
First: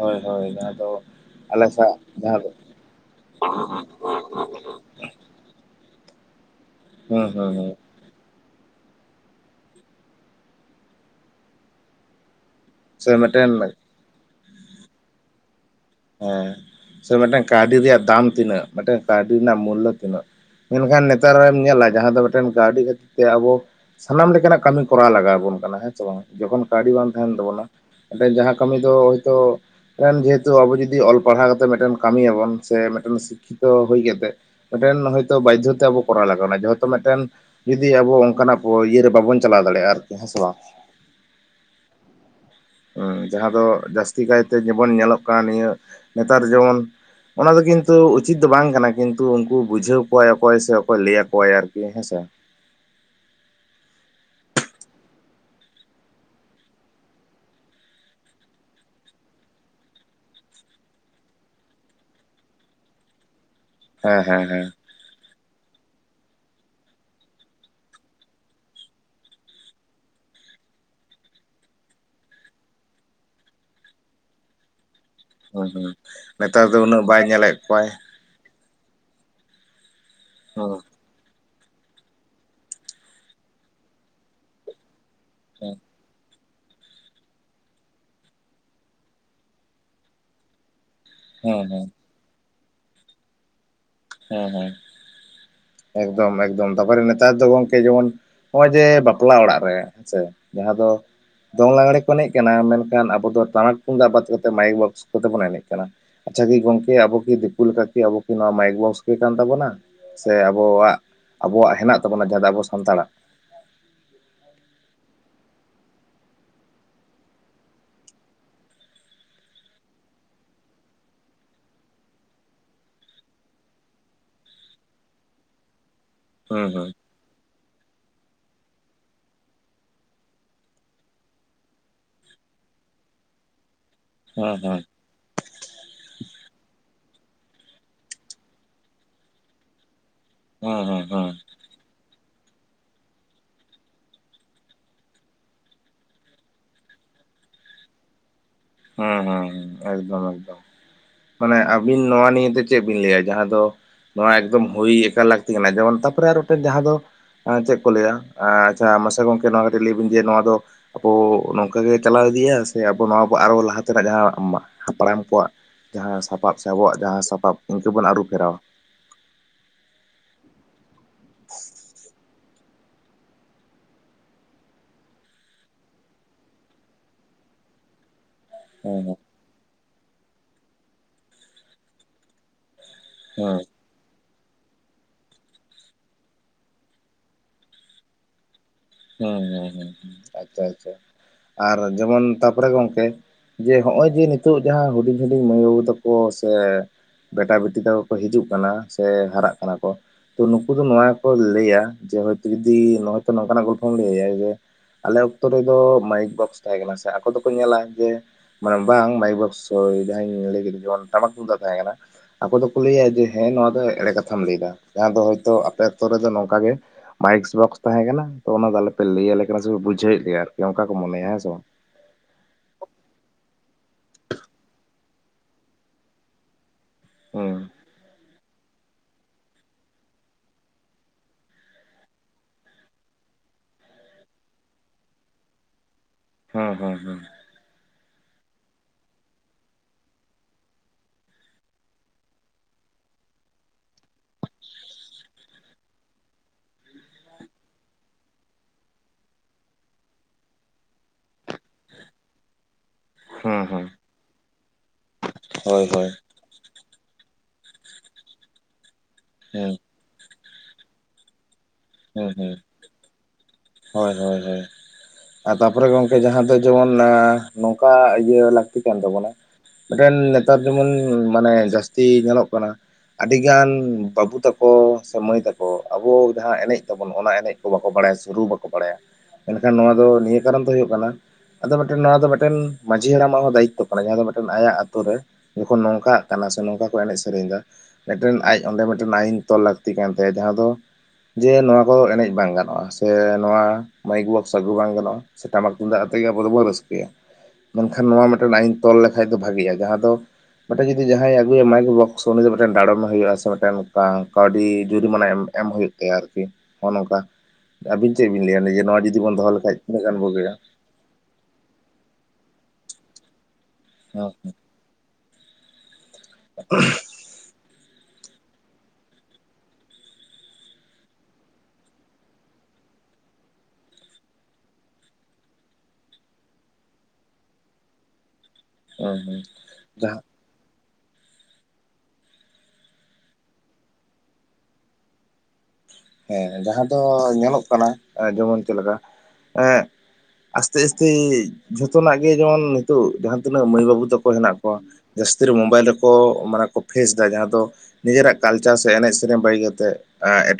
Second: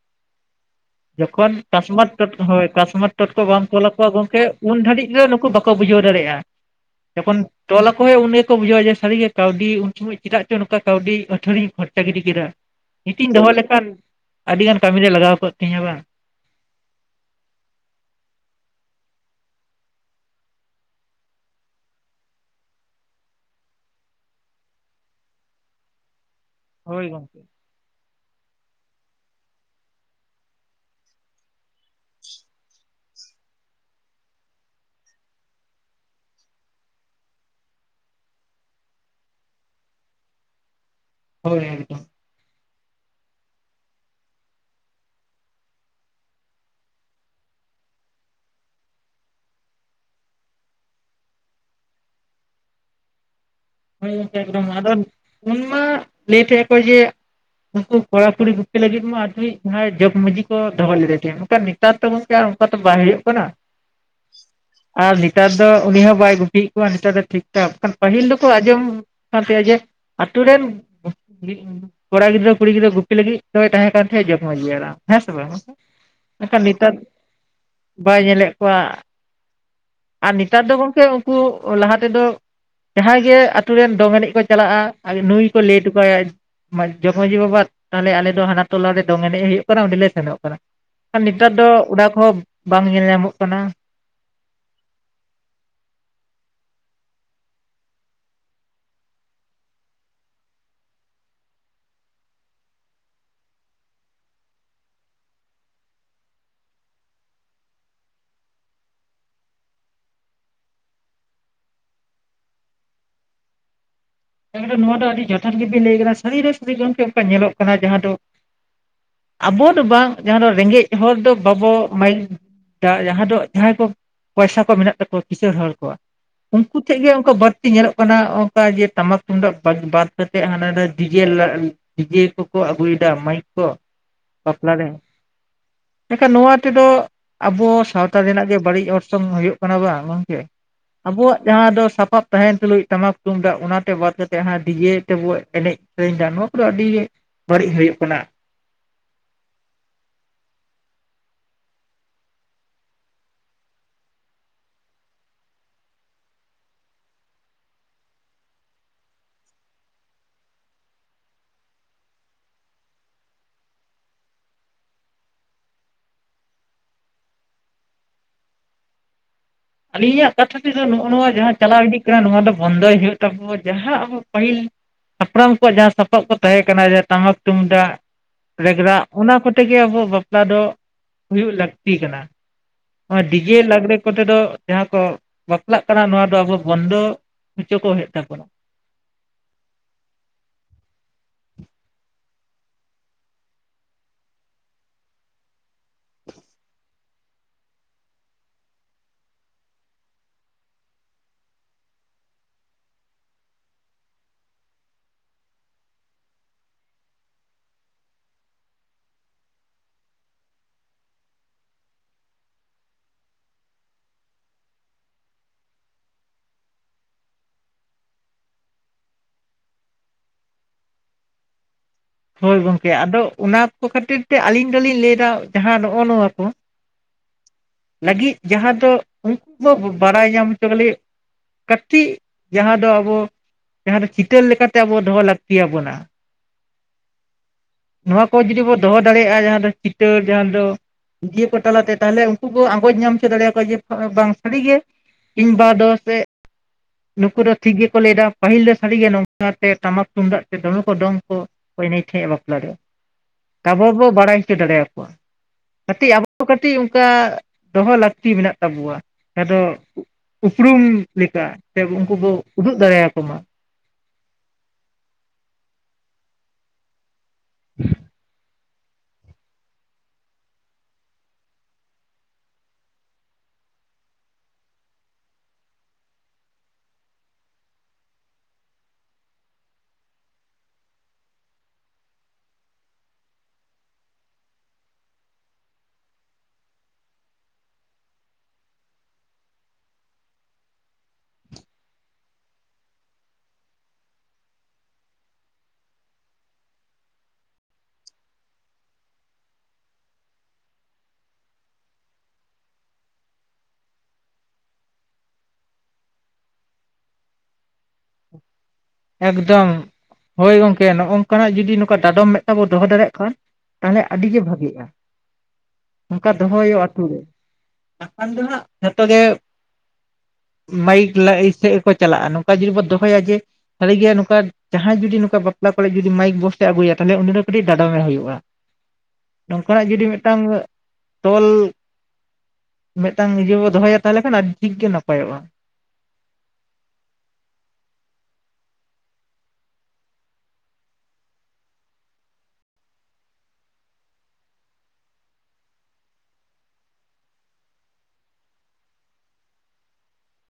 ᱦᱳᱭ ᱦᱳᱭ ᱡᱟᱦᱟᱸ ᱫᱚ ᱡᱚᱠᱷᱚᱱ ᱟᱞᱮ ᱥᱟᱜ ᱠᱟᱥᱢᱚᱛ ᱴᱚᱴ ᱡᱟᱦᱟᱸ ᱫᱚ ᱠᱟᱥᱢᱚᱛ ᱴᱚᱴᱠᱚ ᱵᱟᱝ ᱛᱚᱞᱟᱠᱚ ᱜᱚᱝᱠᱮ ᱩᱱ ᱫᱷᱟᱹᱨᱤᱡ ᱫᱚ ᱱᱩᱠᱩ ᱵᱟᱠᱚ ᱵᱩᱡᱷᱟᱹᱣ ᱫᱟᱲᱮᱭᱟᱜᱼᱟ, ᱦᱩᱸ ᱡᱚᱠᱷᱚᱱ ᱦᱩᱸ ᱦᱩᱸ ᱛᱚᱞ ᱟᱠᱚᱭᱟᱭ ᱩᱱᱤ ᱜᱮᱠᱚ ᱵᱩᱡᱷᱟᱹᱣᱟ ᱡᱮ ᱥᱟᱹᱨᱤᱜᱮ ᱠᱟᱹᱣᱰᱤ, ᱩᱱ ᱡᱷᱩᱡ ᱪᱮᱫᱟᱜ ᱪᱚᱝ ᱱᱚᱝᱠᱟ ᱠᱟᱹᱣᱰᱤ ᱟᱹᱛᱷᱟᱹᱲᱤᱧ ᱠᱷᱚᱨᱪᱟ ᱜᱤᱰᱤ ᱠᱮᱫᱟ, ᱥᱮ ᱱᱤᱛ ᱤᱧ ᱫᱚᱦᱚ ᱢᱤᱫᱴᱮᱱ ᱞᱮᱠᱷᱟᱱ ᱟᱹᱰᱤ ᱜᱟᱱ ᱠᱟᱹᱢᱤ ᱨᱮ ᱞᱟᱜᱟᱣ ᱠᱚᱫ ᱛᱤᱧᱟᱹ ᱵᱟᱝ ᱦᱮᱸ ᱥᱮ ᱢᱤᱫᱴᱟᱝ ᱠᱟᱹᱣᱰᱤ ᱨᱮᱭᱟᱜ ᱫᱟᱢ ᱛᱤᱱᱟᱹᱜ ᱢᱤᱫᱴᱟᱝ ᱠᱟᱹᱣᱰᱤ ᱨᱮᱱᱟᱜ ᱢᱩᱞᱞᱚ ᱛᱤᱱᱟᱹᱜ ᱢᱮᱱᱠᱷᱟᱱ ᱱᱮᱛᱟᱨᱮᱢ ᱧᱮᱞᱟ ᱡᱟᱦᱟᱸ ᱫᱚ ᱢᱤᱫᱴᱮᱱ ᱠᱟᱹᱣᱰᱤ ᱠᱷᱟᱹᱛᱤᱨ ᱛᱮ ᱟᱵᱚ ᱥᱟᱱᱟᱢ ᱞᱮᱠᱟᱱᱟᱜ ᱠᱟᱹᱢᱤ ᱠᱚᱨᱟᱣ ᱞᱟᱜᱟᱣ ᱵᱚᱱ ᱠᱟᱱᱟ ᱦᱮᱸᱥᱮ ᱵᱟᱝ ᱡᱚᱠᱷᱚᱱ ᱠᱟᱹᱣᱰᱤ ᱦᱳᱭ ᱵᱟᱝ ᱛᱟᱦᱮᱱ ᱜᱚᱝᱠᱮ ᱛᱟᱵᱚᱱᱟ, ᱮᱱ ᱡᱟᱦᱟᱸ ᱠᱟᱹᱢᱤ ᱫᱚ ᱡᱮᱦᱮᱛᱩ ᱟᱵᱚ ᱡᱩᱫᱤ ᱡᱤ ᱚᱞ ᱯᱟᱲᱦᱟᱣ ᱠᱟᱛᱮ ᱢᱤᱫᱴᱮᱱ ᱠᱟᱹᱢᱤᱭᱟᱵᱚᱱ ᱥᱮ, ᱢᱤᱫᱴᱮᱱ ᱥᱤᱠᱷᱤᱛᱚ ᱦᱩᱭ ᱠᱟᱛᱮᱫ ᱢᱤᱫᱴᱮᱱ ᱦᱚᱭᱛᱚ ᱵᱟᱫᱽᱫᱷᱚᱛ ᱛᱮ ᱟᱵᱚ ᱠᱚᱨᱟᱣ ᱞᱟᱜᱟᱣᱱᱟ ᱡᱚᱦᱚᱛᱚ ᱢᱤᱫᱴᱮᱱ ᱡᱩᱫᱤ ᱟᱵᱚ ᱚᱱᱠᱟᱱᱟᱜ ᱤᱭᱟᱹᱟᱹᱨᱮ ᱵᱟᱵᱚᱱ ᱪᱟᱞᱟᱣ ᱫᱟᱲᱮᱭᱟᱜᱼᱟ ᱟᱨᱠᱤ ᱦᱮᱸ ᱥᱮ ᱵᱟᱝ ᱦᱚᱭ ᱮᱠᱫᱚᱢ ᱟᱹᱻ ᱡᱟᱦᱟᱸ ᱫᱚ ᱡᱟᱹᱥᱛᱤ ᱠᱟᱭᱛᱮ ᱡᱮᱵᱚᱱ ᱧᱮᱞᱚᱜ ᱠᱟᱱ ᱱᱤᱭᱟᱹ ᱱᱮᱛᱟᱨ ᱡᱮᱢᱚᱱ ᱚᱱᱟ ᱫᱚ ᱠᱤᱱᱛᱩ, ᱩᱪᱤᱛ ᱫᱚ ᱵᱟᱝ ᱠᱟᱱᱟ ᱠᱤᱱᱛᱩ, ᱩᱱᱠᱩ ᱵᱩᱡᱷᱟᱹᱣ ᱠᱚᱣᱟᱭ ᱚᱠᱚᱭ ᱥᱮ ᱚᱠᱚᱭ ᱞᱟᱹᱭ ᱟᱠᱚᱣᱟᱭ ᱟᱨᱠᱤ ᱦᱮᱸᱥᱮ ᱦᱚᱭ ᱜᱚᱢᱠᱮ ᱟᱫᱚ ᱩᱱᱢᱟ ᱞᱟᱹᱭ ᱠᱮᱫᱟ ᱠᱚ ᱡᱮ ᱱᱩᱠᱩ ᱠᱚᱲᱟ ᱠᱩᱲᱤ ᱜᱩᱯᱤ ᱞᱟᱹᱜᱤᱫ ᱢᱟ ᱟᱵᱤᱡ ᱡᱟᱦᱟᱸᱟ ᱡᱚᱜᱽ ᱢᱟᱺᱡᱷᱤ ᱠᱚ ᱫᱚᱦᱚ ᱞᱮᱫᱮ ᱛᱟᱦᱮᱱᱟ ᱱᱮᱛᱟᱨ ᱛᱚ ᱜᱚᱝᱠᱮ ᱟᱨ ᱚᱱᱠᱟ ᱛᱚ ᱵᱟᱭ ᱦᱩᱭᱩᱜ ᱠᱟᱱᱟ ᱦᱮᱸ ᱦᱮᱸ ᱦᱮᱸ ᱟᱨ ᱱᱮᱛᱟᱨ ᱫᱚ ᱩᱱᱤ ᱦᱚᱸ ᱵᱟᱭ ᱜᱩᱥᱤᱭᱮᱫ ᱠᱚᱣᱟ ᱱᱮᱛᱟᱨ ᱫᱚ ᱴᱷᱤᱠ ᱴᱷᱟᱠ, ᱢᱮᱱᱠᱟᱷᱟᱱ ᱯᱟᱹᱦᱤᱞ ᱫᱚ ᱠᱚ ᱟᱸᱡᱚᱢ ᱠᱟᱱ ᱛᱟᱭᱟ ᱡᱮ ᱟᱛᱳ ᱨᱮᱱ ᱢᱤᱫ ᱠᱚᱲᱟ ᱜᱤᱫᱽᱨᱟᱹ ᱠᱩᱲᱤ ᱜᱤᱫᱽᱨᱟᱹ ᱜᱩᱯᱤ ᱞᱟᱹᱜᱤᱫ ᱠᱚᱭ ᱛᱟᱦᱮᱸ ᱠᱟᱱ ᱛᱟᱦᱮᱸᱫ ᱡᱚᱜ ᱢᱟᱡᱷᱤ ᱦᱟᱲᱟᱢ ᱦᱮᱸ ᱥᱮ ᱵᱟᱝ ᱦᱩᱸ ᱦᱩᱸ, ᱱᱮᱛᱟᱨ ᱫᱚ ᱩᱱᱟᱹᱜ ᱵᱟᱭ ᱧᱮᱞᱮᱫ ᱠᱚᱣᱟᱭ ᱵᱟᱭ ᱧᱮᱞᱮᱫ ᱠᱚᱣᱟ ᱟᱨ ᱱᱮᱛᱟᱨ ᱫᱚ ᱦᱩᱸ ᱜᱚᱢᱠᱮ ᱩᱱᱠᱩ ᱞᱟᱦᱟ ᱛᱮᱫᱚ, ᱡᱟᱦᱟᱸᱭ ᱜᱮ ᱟᱛᱩ ᱨᱤᱱ ᱫᱚᱝ ᱮᱱᱮᱡ ᱠᱚ ᱪᱟᱞᱟᱜᱼᱟ ᱟᱜᱮ ᱱᱩᱭ ᱠᱚ ᱦᱮᱸ ᱞᱟᱹᱭ ᱦᱚᱴᱚ ᱠᱟᱭᱟ ᱡᱚᱜᱽ ᱢᱟᱺᱡᱷᱤ ᱵᱟᱵᱟ ᱛᱟᱦᱮᱞᱮ ᱟᱞᱮ ᱫᱚ ᱦᱟᱱᱟ ᱴᱚᱞᱟ ᱨᱮ ᱫᱚᱝ ᱮᱱᱮᱡ ᱦᱩᱭᱩᱜ ᱠᱟᱱᱟ, ᱚᱸᱰᱮᱞᱮ ᱥᱮᱱᱚᱜ ᱠᱟᱱᱟ ᱟᱨ ᱱᱮᱛᱟᱨ ᱦᱮᱸ ᱫᱚ ᱦᱮᱸ ᱚᱱᱟ ᱠᱚᱦᱚᱸ ᱵᱟᱝ ᱧᱮᱞ ᱧᱟᱢᱚᱜ ᱠᱟᱱᱟ ᱦᱮᱸ ᱦᱮᱸᱻ ᱮᱠᱫᱚᱢ ᱮᱠᱫᱚᱢ ᱛᱟᱨᱯᱚᱨᱮ ᱱᱮᱛᱟᱨ ᱫᱚ ᱜᱚᱝᱠᱮ ᱡᱮᱢᱚᱱ ᱱᱚᱜᱼᱚᱭ ᱡᱮ ᱵᱟᱯᱞᱟ ᱚᱲᱟᱜ ᱨᱮ ᱦᱮᱸ ᱥᱮ, ᱡᱟᱦᱟᱸ ᱫᱚ ᱫᱚᱝ ᱞᱟᱜᱽᱬᱮ ᱠᱚ ᱮᱱᱮᱡ ᱠᱟᱱᱟ ᱢᱮᱱᱠᱷᱟᱱ ᱟᱵᱚ ᱫᱚ ᱴᱟᱢᱟᱠ- ᱛᱩᱢᱫᱟᱜ ᱵᱟᱫ ᱠᱟᱛᱮᱫ ᱢᱟᱭᱤᱠ ᱵᱚᱠᱥ ᱠᱚᱛᱮ ᱵᱚᱱ ᱮᱱᱮᱡ ᱠᱟᱱᱟ ᱟᱪ ᱪᱷᱟ ᱠᱤ ᱜᱚᱝᱠᱮ ᱟᱵᱚ ᱠᱤ ᱫᱤᱠᱩ ᱞᱮᱠᱟᱠᱤ ᱟᱵᱚ ᱠᱤ ᱱᱚᱣᱟ ᱢᱟᱭᱤᱠ ᱵᱚᱠᱥ ᱨᱟᱹᱥᱠᱟᱹ ᱠᱟᱱ ᱛᱟᱵᱚᱱᱟ ᱥᱮ ᱟᱵᱚᱣᱟᱜ, ᱟᱵᱚᱣᱟᱜ ᱦᱮᱱᱟᱜ ᱛᱟᱵᱚᱱᱟ ᱡᱟᱦᱟᱸ ᱫᱚ ᱟᱵᱚ ᱥᱟᱱᱛᱟᱲᱟᱜ ᱮ ᱱᱚᱣᱟ ᱫᱚ ᱟᱹᱰᱤ ᱡᱚᱛᱷᱟᱛ ᱜᱮᱵᱤᱱ ᱞᱟᱹᱭ ᱠᱟᱫᱟ ᱥᱟᱹᱨᱤ ᱜᱚᱢᱠᱮ ᱚᱱᱠᱟ ᱧᱮᱞᱚᱜ ᱠᱟᱱᱟ ᱡᱟᱦᱟᱸ ᱫᱚ ᱟᱵᱚ ᱫᱚ ᱵᱟᱝ ᱡᱟᱦᱟᱸ ᱫᱚ ᱨᱮᱸᱜᱮᱡ ᱦᱚᱲ ᱫᱚ ᱵᱟᱵᱚ ᱢᱟᱭᱤ ᱡᱟ ᱡᱟᱦᱟᱸ ᱫᱚ ᱡᱟᱦᱟᱸᱭ ᱠᱚ ᱯᱚᱭᱥᱟ ᱠᱚ ᱢᱮᱱᱟᱜ ᱛᱟᱠᱚᱣᱟ ᱠᱤᱥᱟᱹᱬ ᱦᱚᱲ ᱠᱚᱣᱟᱜ ᱦᱩᱸ ᱩᱱᱠᱩ ᱦᱩᱸ ᱴᱷᱮᱡ ᱜᱮ ᱚᱝᱠᱟ ᱵᱟᱲᱛᱤ ᱧᱮᱞᱚᱜ ᱠᱟᱱᱟ ᱚᱝᱠᱟ ᱡᱮ ᱴᱟᱢᱟᱠ ᱛᱩᱢᱫᱟᱜ ᱵᱟᱫ ᱠᱟᱛᱮᱫ ᱦᱟᱱᱟ ᱱᱟᱣᱟ ᱰᱤᱡᱮ, ᱰᱤᱡᱮ ᱠᱚᱠᱚ ᱟᱹᱜᱩᱭᱮᱫᱟ ᱢᱟᱹᱭᱤᱠ ᱠᱚ ᱦᱩᱸ ᱵᱟᱯᱞᱟ ᱨᱮ ᱮᱱᱠᱷᱟᱱ, ᱱᱚᱣᱟ ᱛᱮᱫᱚ ᱟᱵᱚ ᱥᱟᱶᱛᱟ ᱨᱮᱱᱟᱜ ᱜᱮ ᱵᱟᱹᱲᱤᱡ ᱚᱨᱥᱚᱝ ᱦᱩᱭᱩᱜ ᱠᱟᱱᱟ ᱵᱟᱝ ᱜᱚᱝᱠᱮ ᱦᱩᱸ ᱦᱩᱸ ᱦᱩᱸ ᱟᱵᱚᱣᱟᱜ ᱡᱟᱦᱟᱸ ᱫᱚ ᱥᱟᱯᱟᱵ ᱛᱟᱦᱮᱱ ᱛᱩᱞᱩᱡ ᱴᱟᱢᱟᱠ ᱛᱩᱢᱫᱟᱜ ᱚᱱᱟ ᱵᱟᱫ ᱠᱟᱛᱮᱫ ᱰᱤᱡᱮ ᱛᱮᱵᱚ ᱮᱱᱮᱡ ᱥᱮᱨᱮᱧ ᱮᱫᱟ ᱱᱚᱣᱟ ᱠᱚᱫᱚ ᱟᱹᱰᱤ ᱵᱟᱹᱲᱤᱡ ᱦᱩᱭᱩᱜ ᱠᱟᱱᱟ ᱦᱮᱸ ᱦᱮᱸ ᱦᱮᱸ ᱮᱠᱫᱚᱢ ᱮᱠᱫᱚᱢ ᱢᱟᱱᱮ ᱟᱹᱵᱤᱱ ᱱᱚᱣᱟ ᱱᱤᱭᱮᱛᱮ ᱪᱮᱫ ᱵᱤᱱ ᱞᱟᱹᱭᱟ ᱡᱟᱦᱟᱸ ᱫᱚ ᱱᱚᱣᱟ ᱮᱠᱫᱚᱢ ᱦᱩᱭ ᱮᱠᱟᱞ ᱞᱟᱹᱠᱛᱤ ᱠᱟᱱᱟ ᱡᱮᱢᱚᱱ, ᱛᱟᱨᱯᱚᱨᱮ ᱟᱨ ᱢᱤᱫᱴᱮᱱ ᱡᱟᱦᱟᱸ ᱫᱚ ᱪᱮᱫ ᱠᱚ ᱞᱟᱹᱭᱟ, ᱟᱪ ᱪᱷᱟ ᱢᱟᱥᱮ ᱜᱚᱝᱠᱮ ᱱᱚᱣᱟ ᱠᱟᱹᱴᱤᱡ ᱞᱟᱹᱭ ᱵᱤᱱ ᱡᱮ ᱱᱚᱣᱟ ᱫᱚ ᱟᱵᱚ ᱱᱚᱝᱠᱟᱜᱮ ᱪᱟᱞᱟᱣ ᱤᱫᱤᱭᱟ ᱥᱮ, ᱟᱵᱚ ᱱᱚᱣᱟ ᱟᱨᱚ ᱞᱟᱦᱟ ᱛᱮᱱᱟᱜ ᱡᱟᱦᱟᱸ ᱦᱟᱯᱲᱟᱢ ᱠᱚᱣᱟᱜ ᱡᱟᱦᱟᱸ ᱥᱟᱯᱟᱵ ᱥᱮ ᱟᱵᱚᱣᱟᱜ ᱡᱟᱦᱟᱸ ᱥᱟᱯᱟᱵ ᱤᱱᱠᱟᱹ ᱵᱚᱱ ᱟᱹᱨᱩ ᱯᱷᱮᱨᱟᱣᱟ ᱟᱞᱤᱧᱟᱜ ᱠᱟᱛᱷᱟ ᱛᱮᱫᱚ ᱱᱚᱜ-ᱚ ᱱᱚᱣᱟ ᱡᱟᱦᱟᱸ ᱪᱟᱞᱟᱣ ᱤᱫᱤᱜ ᱠᱟᱱᱟ ᱱᱚᱣᱟ ᱫᱚ ᱵᱚᱱᱫᱚᱭ ᱦᱩᱭᱩᱜ ᱛᱟᱵᱚ ᱡᱟᱦᱟᱸᱭ ᱟᱵᱚ ᱯᱟᱹᱦᱤᱞ ᱦᱟᱯᱲᱟᱢ ᱠᱚᱣᱟᱜ ᱡᱟᱦᱟᱸ ᱥᱟᱯᱟᱵ ᱠᱚ ᱛᱟᱦᱮᱸ ᱠᱟᱱᱟ ᱡᱟᱦᱟᱸ ᱴᱟᱢᱟᱠ ᱛᱩᱢᱫᱟᱜ ᱨᱮᱜᱽᱲᱟ ᱦᱮᱸ ᱚᱱᱟ ᱠᱚᱛᱮ ᱜᱮ ᱟᱵᱚᱣᱟᱜ ᱵᱟᱯᱞᱟ ᱫᱚ ᱦᱩᱭᱩᱜ ᱞᱟᱹᱠᱛᱤ ᱠᱟᱱᱟ ᱱᱚᱣᱟ ᱰᱤᱡᱮ ᱦᱮᱸ ᱞᱟᱜᱽᱲᱮ ᱠᱚᱛᱮ ᱫᱚ ᱡᱟᱦᱟᱸ ᱠᱚ ᱵᱟᱯᱞᱟᱜ ᱠᱟᱱᱟ ᱱᱚᱣᱟ ᱫᱚ ᱟᱵᱚ ᱵᱚᱱᱫᱚ ᱦᱚᱪᱚ ᱠᱚ ᱦᱩᱭᱩᱜ ᱛᱟᱵᱚᱱᱟ ᱦᱩᱸ ᱦᱩᱸ ᱦᱩᱸ ᱦᱩᱸ ᱟᱪᱪᱷᱟ ᱟᱪᱪᱷᱟ ᱟᱨ ᱡᱮᱢᱚᱱ ᱛᱟᱯᱚᱨᱮ ᱜᱚᱝᱠᱮ ᱡᱮ ᱦᱚᱸᱜ-ᱚᱭ ᱡᱮ ᱱᱤᱛᱳᱜ ᱡᱟᱦᱟᱸ ᱦᱩᱰᱤᱧ ᱦᱩᱰᱤᱧ ᱢᱟᱹᱭ ᱵᱟᱹᱵᱩ ᱛᱟᱠᱚ ᱥᱮ ᱵᱮᱴᱟ ᱵᱤᱴᱤ ᱛᱟᱠᱚ ᱠᱚ ᱦᱤᱡᱩᱜ ᱠᱟᱱᱟ ᱥᱮ ᱦᱟᱨᱟᱜ ᱠᱟᱱᱟ ᱠᱚ ᱛᱚ ᱱᱩᱠᱩ ᱫᱚ ᱱᱚᱣᱟ ᱜᱮᱠᱚ ᱞᱟᱹᱭᱟ ᱡᱮ ᱦᱳᱭᱛᱳ ᱡᱩᱫᱤ ᱱᱚᱝᱠᱟᱱᱟᱜ ᱜᱚᱞᱯᱷᱚᱢ ᱞᱟᱹᱭᱟᱭᱟ ᱡᱮ ᱟᱞᱮ ᱚᱠᱛᱚ ᱨᱮᱫᱚ ᱢᱟᱭᱤᱠ ᱵᱚᱠᱥ ᱛᱟᱦᱮᱸ ᱠᱟᱱᱟ ᱥᱮ ᱟᱠᱚ ᱫᱚᱠᱚ ᱧᱮᱞᱟ ᱡᱮ ᱢᱟᱱᱮ ᱵᱟᱝ ᱢᱟᱭᱤᱠ ᱵᱚᱠᱥ ᱡᱟᱦᱟᱸᱧ ᱞᱟᱹᱭ ᱠᱮᱫᱟ ᱡᱮᱢᱚᱱ ᱴᱟᱢᱟᱠ ᱛᱩᱢᱫᱟᱜ ᱛᱟᱦᱮᱸ ᱠᱟᱱᱟ ᱟᱠᱚ ᱫᱚᱠᱚ ᱞᱟᱹᱭᱟ ᱡᱮ ᱦᱮᱸ ᱱᱚᱣᱟ ᱫᱚ ᱮᱲᱮ ᱠᱟᱛᱷᱟᱢ ᱞᱟᱹᱭᱫᱟ ᱡᱟᱦᱟᱸ ᱫᱚ ᱦᱚᱭᱛᱳ ᱟᱯᱮ ᱚᱠᱛᱚ ᱨᱮᱫᱚ ᱱᱚᱝᱠᱟᱜᱮ ᱢᱟᱭᱤᱠ ᱵᱚᱠᱥ ᱛᱟᱦᱮᱸ ᱠᱟᱱᱟ ᱛᱚ ᱚᱱᱟ ᱫᱚ ᱟᱞᱮ ᱯᱮ ᱞᱟᱹᱭ ᱟᱞᱮ ᱠᱟᱱᱟ ᱥᱮ ᱵᱩᱡᱷᱟᱹᱣᱮᱫ ᱞᱮᱭᱟ ᱟᱨᱠᱤ ᱚᱱᱠᱟ ᱠᱚ ᱢᱚᱱᱮᱭᱟ ᱦᱮᱸ ᱥᱮ ᱵᱟᱝ ᱦᱳᱭ ᱜᱚᱝᱠᱮ ᱟᱫᱚ ᱚᱱᱟ ᱠᱚ ᱠᱷᱟᱹᱛᱤᱨ ᱛᱮ ᱟᱹᱞᱤᱧ ᱫᱚᱞᱤᱧ ᱞᱟᱹᱭ ᱮᱫᱟ ᱡᱟᱦᱟᱸ ᱱᱚᱜ-ᱚ ᱱᱚᱣᱟ ᱠᱚ ᱦᱩᱸ ᱞᱟᱹᱜᱤᱫ ᱡᱟᱦᱟᱸ ᱫᱚ ᱩᱱᱠᱩ ᱠᱚ ᱵᱟᱲᱟᱭ ᱧᱟᱢ ᱦᱚᱪᱚ [unintelligible] ᱠᱟᱹᱴᱤᱡ ᱡᱟᱦᱟᱸ ᱫᱚ ᱟᱵᱚ ᱡᱟᱦᱟᱸ ᱫᱚ ᱪᱤᱛᱟᱹᱨ ᱞᱮᱠᱟᱛᱮ ᱟᱵᱚ ᱫᱚᱦᱚ ᱞᱟᱹᱠᱛᱤ ᱟᱵᱚᱱᱟ ᱦᱩᱸ ᱦᱩᱸ ᱦᱩᱸ ᱱᱚᱣᱟ ᱠᱚ ᱡᱩᱫᱤ ᱵᱚ ᱫᱚᱦᱚ ᱫᱟᱲᱮᱭᱟᱜ-ᱟ ᱡᱟᱦᱟᱸ ᱫᱚ ᱪᱤᱛᱟᱹᱨ ᱡᱟᱦᱟᱸ ᱫᱚ ᱵᱷᱤᱰᱤᱭᱳ ᱠᱚ ᱛᱟᱞᱟᱛᱮ ᱛᱟᱦᱞᱮ ᱩᱱᱠᱩ ᱠᱚ ᱟᱸᱜᱚᱡ ᱧᱟᱢ ᱦᱚᱪᱚ ᱫᱟᱲᱮ ᱟᱠᱚᱣᱟ ᱡᱮ ᱵᱟᱝ ᱥᱟᱹᱨᱤᱜᱮ ᱤᱧ ᱵᱟ ᱫᱚ ᱥᱮ ᱱᱩᱠᱩ ᱫᱚ ᱴᱷᱤᱠ ᱜᱮᱠᱚ ᱞᱟᱹᱭᱫᱟ ᱯᱟᱹᱦᱤᱞ ᱫᱚ ᱥᱟᱹᱨᱤ ᱜᱮ ᱱᱚᱝᱠᱟᱛᱮ ᱴᱟᱢᱟᱠ ᱛᱩᱢᱫᱟᱜ ᱛᱮ ᱫᱚᱢᱮ ᱠᱚ ᱫᱚᱢ ᱠᱚ ᱤᱱᱟᱹ ᱴᱷᱮᱡ ᱵᱟᱯᱞᱟ ᱨᱮ, ᱦᱩᱸ ᱛᱚ ᱦᱩᱸ ᱟᱵᱚ ᱵᱚ ᱵᱟᱲᱟᱭ ᱦᱚᱪᱚ ᱫᱟᱲᱮ ᱟᱠᱚᱣᱟ ᱦᱳᱭ ᱦᱳᱭ ᱠᱟᱹᱴᱤᱡ ᱟᱵᱚ ᱠᱟᱹᱴᱤᱡ ᱚᱱᱠᱟ ᱫᱚᱦᱚ ᱞᱟᱹᱠᱛᱤ ᱢᱮᱱᱟᱜ ᱛᱟᱵᱚᱣᱟ ᱟᱫᱚ ᱦᱩᱸ ᱩᱯᱨᱩᱢ ᱞᱮᱠᱟ ᱥᱮ ᱩᱝᱠᱩ ᱦᱩᱸ ᱵᱚ ᱦᱩᱸ ᱩᱫᱩᱜ ᱫᱟᱲᱮ ᱟᱠᱚᱢᱟ ᱦᱳᱭ ᱦᱳᱭ ᱦᱳᱭ ᱟᱨ ᱛᱟᱯᱚᱨᱮ ᱜᱚᱝᱠᱮ ᱡᱟᱦᱟᱸ ᱫᱚ ᱡᱮᱢᱚᱱ ᱱᱚᱝᱠᱟ ᱤᱭᱟᱹ ᱞᱟᱠ ᱞᱟᱹᱠᱛᱤ ᱠᱟᱱ ᱛᱟᱵᱚᱱᱟ ᱢᱤᱫᱴᱮᱱ ᱱᱮᱛᱟᱨ ᱡᱮᱢᱚᱱ ᱢᱟᱱᱮ ᱡᱟᱹᱥᱛᱤ ᱧᱮᱞᱚᱜ ᱠᱟᱱᱟ ᱟᱹᱰᱤ ᱜᱟᱱ ᱵᱟᱹᱵᱩ ᱛᱟᱠᱚ ᱥᱮ ᱢᱟᱹᱭ ᱛᱟᱠᱚ ᱟᱵᱚ ᱡᱟᱦᱟᱸ ᱮᱱᱮᱡ ᱛᱟᱵᱚᱱ ᱚᱱᱟ ᱮᱱᱮᱡ ᱵᱟᱠᱚ ᱵᱟᱲᱟᱭᱟ ᱥᱮ ᱨᱩ ᱵᱟᱠᱚ ᱵᱟᱲᱟᱭᱟ ᱢᱮᱱᱠᱷᱟᱱ ᱱᱚᱣᱟ ᱫᱚ ᱱᱤᱭᱟᱹ ᱠᱟᱨᱚᱱ ᱛᱮ ᱦᱩᱭᱩᱜ ᱠᱟᱱᱟ ᱟᱫᱚ ᱢᱮᱫᱴᱮᱱ ᱱᱚᱣᱟ ᱫᱚ ᱢᱮᱫᱴᱮᱱ ᱢᱟᱺᱡᱷᱤ ᱦᱟᱲᱟᱢᱟᱜ ᱦᱚᱸ ᱫᱟᱭᱤᱛᱛᱚ ᱠᱟᱱᱟ ᱡᱟᱦᱟᱸ ᱫᱚ ᱢᱮᱫᱴᱮᱱ ᱟᱭᱟᱜ ᱟᱛᱳ ᱨᱮ ᱡᱚᱠᱷᱚᱱ ᱱᱚᱝᱠᱟᱜ ᱠᱟᱱᱟ ᱥᱮ ᱱᱚᱝᱠᱟ ᱠᱚ ᱮᱱᱮᱡ ᱥᱮᱨᱮᱧ ᱫᱟ ᱢᱮᱫᱴᱮᱱ ᱟᱡ ᱚᱸᱰᱮ ᱢᱮᱫᱴᱮᱱ ᱟᱭᱤᱱ ᱛᱚᱞ ᱞᱟᱹᱠᱛᱤ ᱠᱟᱱ ᱛᱟᱭᱟ ᱡᱟᱦᱟᱸ ᱫᱚ ᱡᱮ ᱱᱚᱣᱟ ᱠᱚ ᱮᱱᱮᱡ ᱵᱟᱝ ᱜᱟᱱᱚᱜ-ᱟ ᱥᱮ ᱱᱚᱣᱟ ᱢᱟᱹᱭᱤᱠ ᱵᱚᱠᱥ ᱟᱹᱜᱩ ᱵᱟᱝ ᱜᱟᱱᱚᱜ-ᱟ ᱥᱮ ᱴᱟᱢᱟᱠ ᱛᱩᱫᱟᱜ ᱟ ᱛᱮᱜᱮ ᱟᱵᱚ ᱫᱚᱵᱚᱱ ᱨᱟᱹᱥᱠᱟᱹᱭᱟ ᱢᱮᱱᱠᱷᱟᱱ ᱱᱚᱣᱟ ᱢᱤᱫᱴᱮᱱ ᱟᱹᱭᱤᱱ ᱛᱚᱞ ᱞᱮᱠᱷᱟᱡ ᱫᱚ ᱵᱷᱟᱜᱤᱜ-ᱟ ᱡᱟᱦᱟᱸ ᱫᱚ ᱢᱤᱫᱴᱮᱱ ᱡᱩᱫᱤ ᱡᱟᱦᱟᱸᱭ ᱟᱹᱜᱩᱭᱟ ᱢᱟᱭᱤᱠ ᱵᱚᱠᱥ ᱩᱱᱤ ᱫᱚ ᱢᱤᱫᱴᱮᱱ ᱰᱟᱲᱬᱚᱢᱮ ᱦᱩᱭᱩᱜ-ᱟ ᱥᱮ ᱢᱤᱫᱴᱮᱱ ᱠᱟᱹᱣᱰᱤ ᱡᱩᱨᱤᱢᱟᱱᱟ ᱮᱢ ᱮᱢ ᱦᱩᱭᱩᱜ ᱛᱟᱭᱟ ᱟᱨᱠᱤ ᱱᱚᱜ-ᱚ ᱱᱚᱝᱠᱟ ᱟᱵᱤᱱ ᱪᱮᱫ ᱵᱤᱱ ᱞᱟᱹᱭᱟ ᱡᱮ ᱱᱚᱣᱟ ᱡᱩᱫᱤ ᱵᱚᱱ ᱫᱚᱦᱚ ᱞᱮᱠᱟᱡ ᱛᱤᱱᱟᱹᱜ ᱜᱟᱱ ᱵᱩᱜᱤᱭᱟ ᱦᱮᱸ ᱱᱚᱜ-ᱚ ᱱᱚᱝᱠᱟᱱᱟᱜ ᱡᱩᱫᱤ ᱱᱚᱝᱠᱟ ᱰᱟᱰᱚᱢ ᱢᱮᱴᱟᱝ ᱵᱚ ᱵᱚᱱ ᱫᱚᱦᱚ ᱫᱟᱲᱮᱭᱟᱜ ᱠᱷᱟᱱ ᱛᱟᱞᱦᱮ ᱦᱮᱸ ᱟᱹᱰᱤᱜᱮ ᱵᱷᱟᱜᱮᱜ-ᱟ ᱚᱝᱠᱟ ᱫᱚᱦᱚ ᱦᱩᱭᱩᱜ-ᱟ ᱟᱛᱳ ᱨᱮ ᱱᱟᱜᱠᱷᱟᱱ ᱫᱚ ᱦᱟᱸᱜ ᱡᱷᱚᱛᱚ ᱜᱮ ᱢᱟᱭᱤᱠ ᱞᱟᱭᱤᱠ ᱴᱷᱮᱡ ᱜᱮᱠᱚ ᱪᱟᱞᱟᱜ-ᱟ ᱱᱚᱝᱠᱟ ᱡᱩᱫᱤ ᱵᱚᱱ ᱫᱚᱦᱚᱭᱟ ᱡᱮ ᱥᱟᱹᱨᱤ ᱜᱮ ᱱᱚᱝᱠᱟ ᱡᱟᱦᱟᱸᱭ ᱡᱩᱫᱤ ᱱᱚᱝᱠᱟ ᱵᱟᱯᱞᱟ ᱠᱚᱨᱮ ᱡᱩᱫᱤ ᱢᱟᱭᱤᱠ ᱵᱚᱥᱛᱮ ᱮ ᱟᱹᱜᱩᱭᱟ ᱛᱟᱦᱞᱮ ᱩᱱᱤ ᱫᱚ ᱠᱟᱹᱴᱤᱡ ᱰᱟᱰᱚᱢᱮ ᱦᱩᱭᱩᱜ-ᱟ ᱦᱮᱸ ᱦᱮᱸ ᱱᱚᱝᱠᱟᱱᱟᱜ ᱡᱩᱫᱤ ᱡᱟᱦᱟᱸ ᱢᱤᱫᱴᱟᱝ ᱛᱚᱞ ᱢᱤᱫᱴᱟᱝ ᱤᱭᱟᱹ ᱵᱚ ᱫᱚᱦᱚᱭᱟ ᱛᱟᱦᱞᱮ ᱠᱷᱟᱱ ᱟᱹᱰᱤ ᱴᱷᱤᱠ ᱜᱮ ᱱᱟᱯᱟᱭᱚᱜ-ᱟ ᱦᱮᱸ ᱡᱟᱦᱟᱸ ᱫᱚ ᱧᱮᱞᱚᱜ ᱠᱟᱱᱟ ᱡᱮᱢᱚᱱ ᱪᱮᱫ ᱞᱮᱠᱟ ᱮᱸᱜ ᱟᱥᱛᱮ ᱟᱥᱛᱮ ᱡᱷᱚᱛᱚᱱᱟᱜ ᱜᱮ ᱡᱮᱢᱚᱱ ᱱᱤᱛᱚᱜ ᱡᱟᱦᱟᱸ ᱛᱤᱱᱟᱹᱜ ᱢᱟᱹᱭ ᱵᱟᱹᱵᱩ ᱛᱟᱠᱚ ᱦᱮᱱᱟᱜ ᱠᱚᱣᱟ᱾ ᱡᱟᱹᱥᱛᱤ ᱨᱮ ᱢᱚᱵᱟᱭᱤᱞ ᱨᱮᱠᱚ ᱢᱟᱱᱮ ᱠᱚ ᱯᱷᱮᱥ ᱫᱟ ᱡᱟᱦᱟᱸ ᱫᱚ ᱱᱤᱡᱮᱨᱟᱜ ᱠᱟᱞᱪᱟᱨ ᱥᱮ ᱮᱱᱮᱡ ᱥᱮᱨᱮᱧ ᱵᱟᱹᱜᱤ ᱠᱟᱛᱮ ᱮᱴᱟᱜ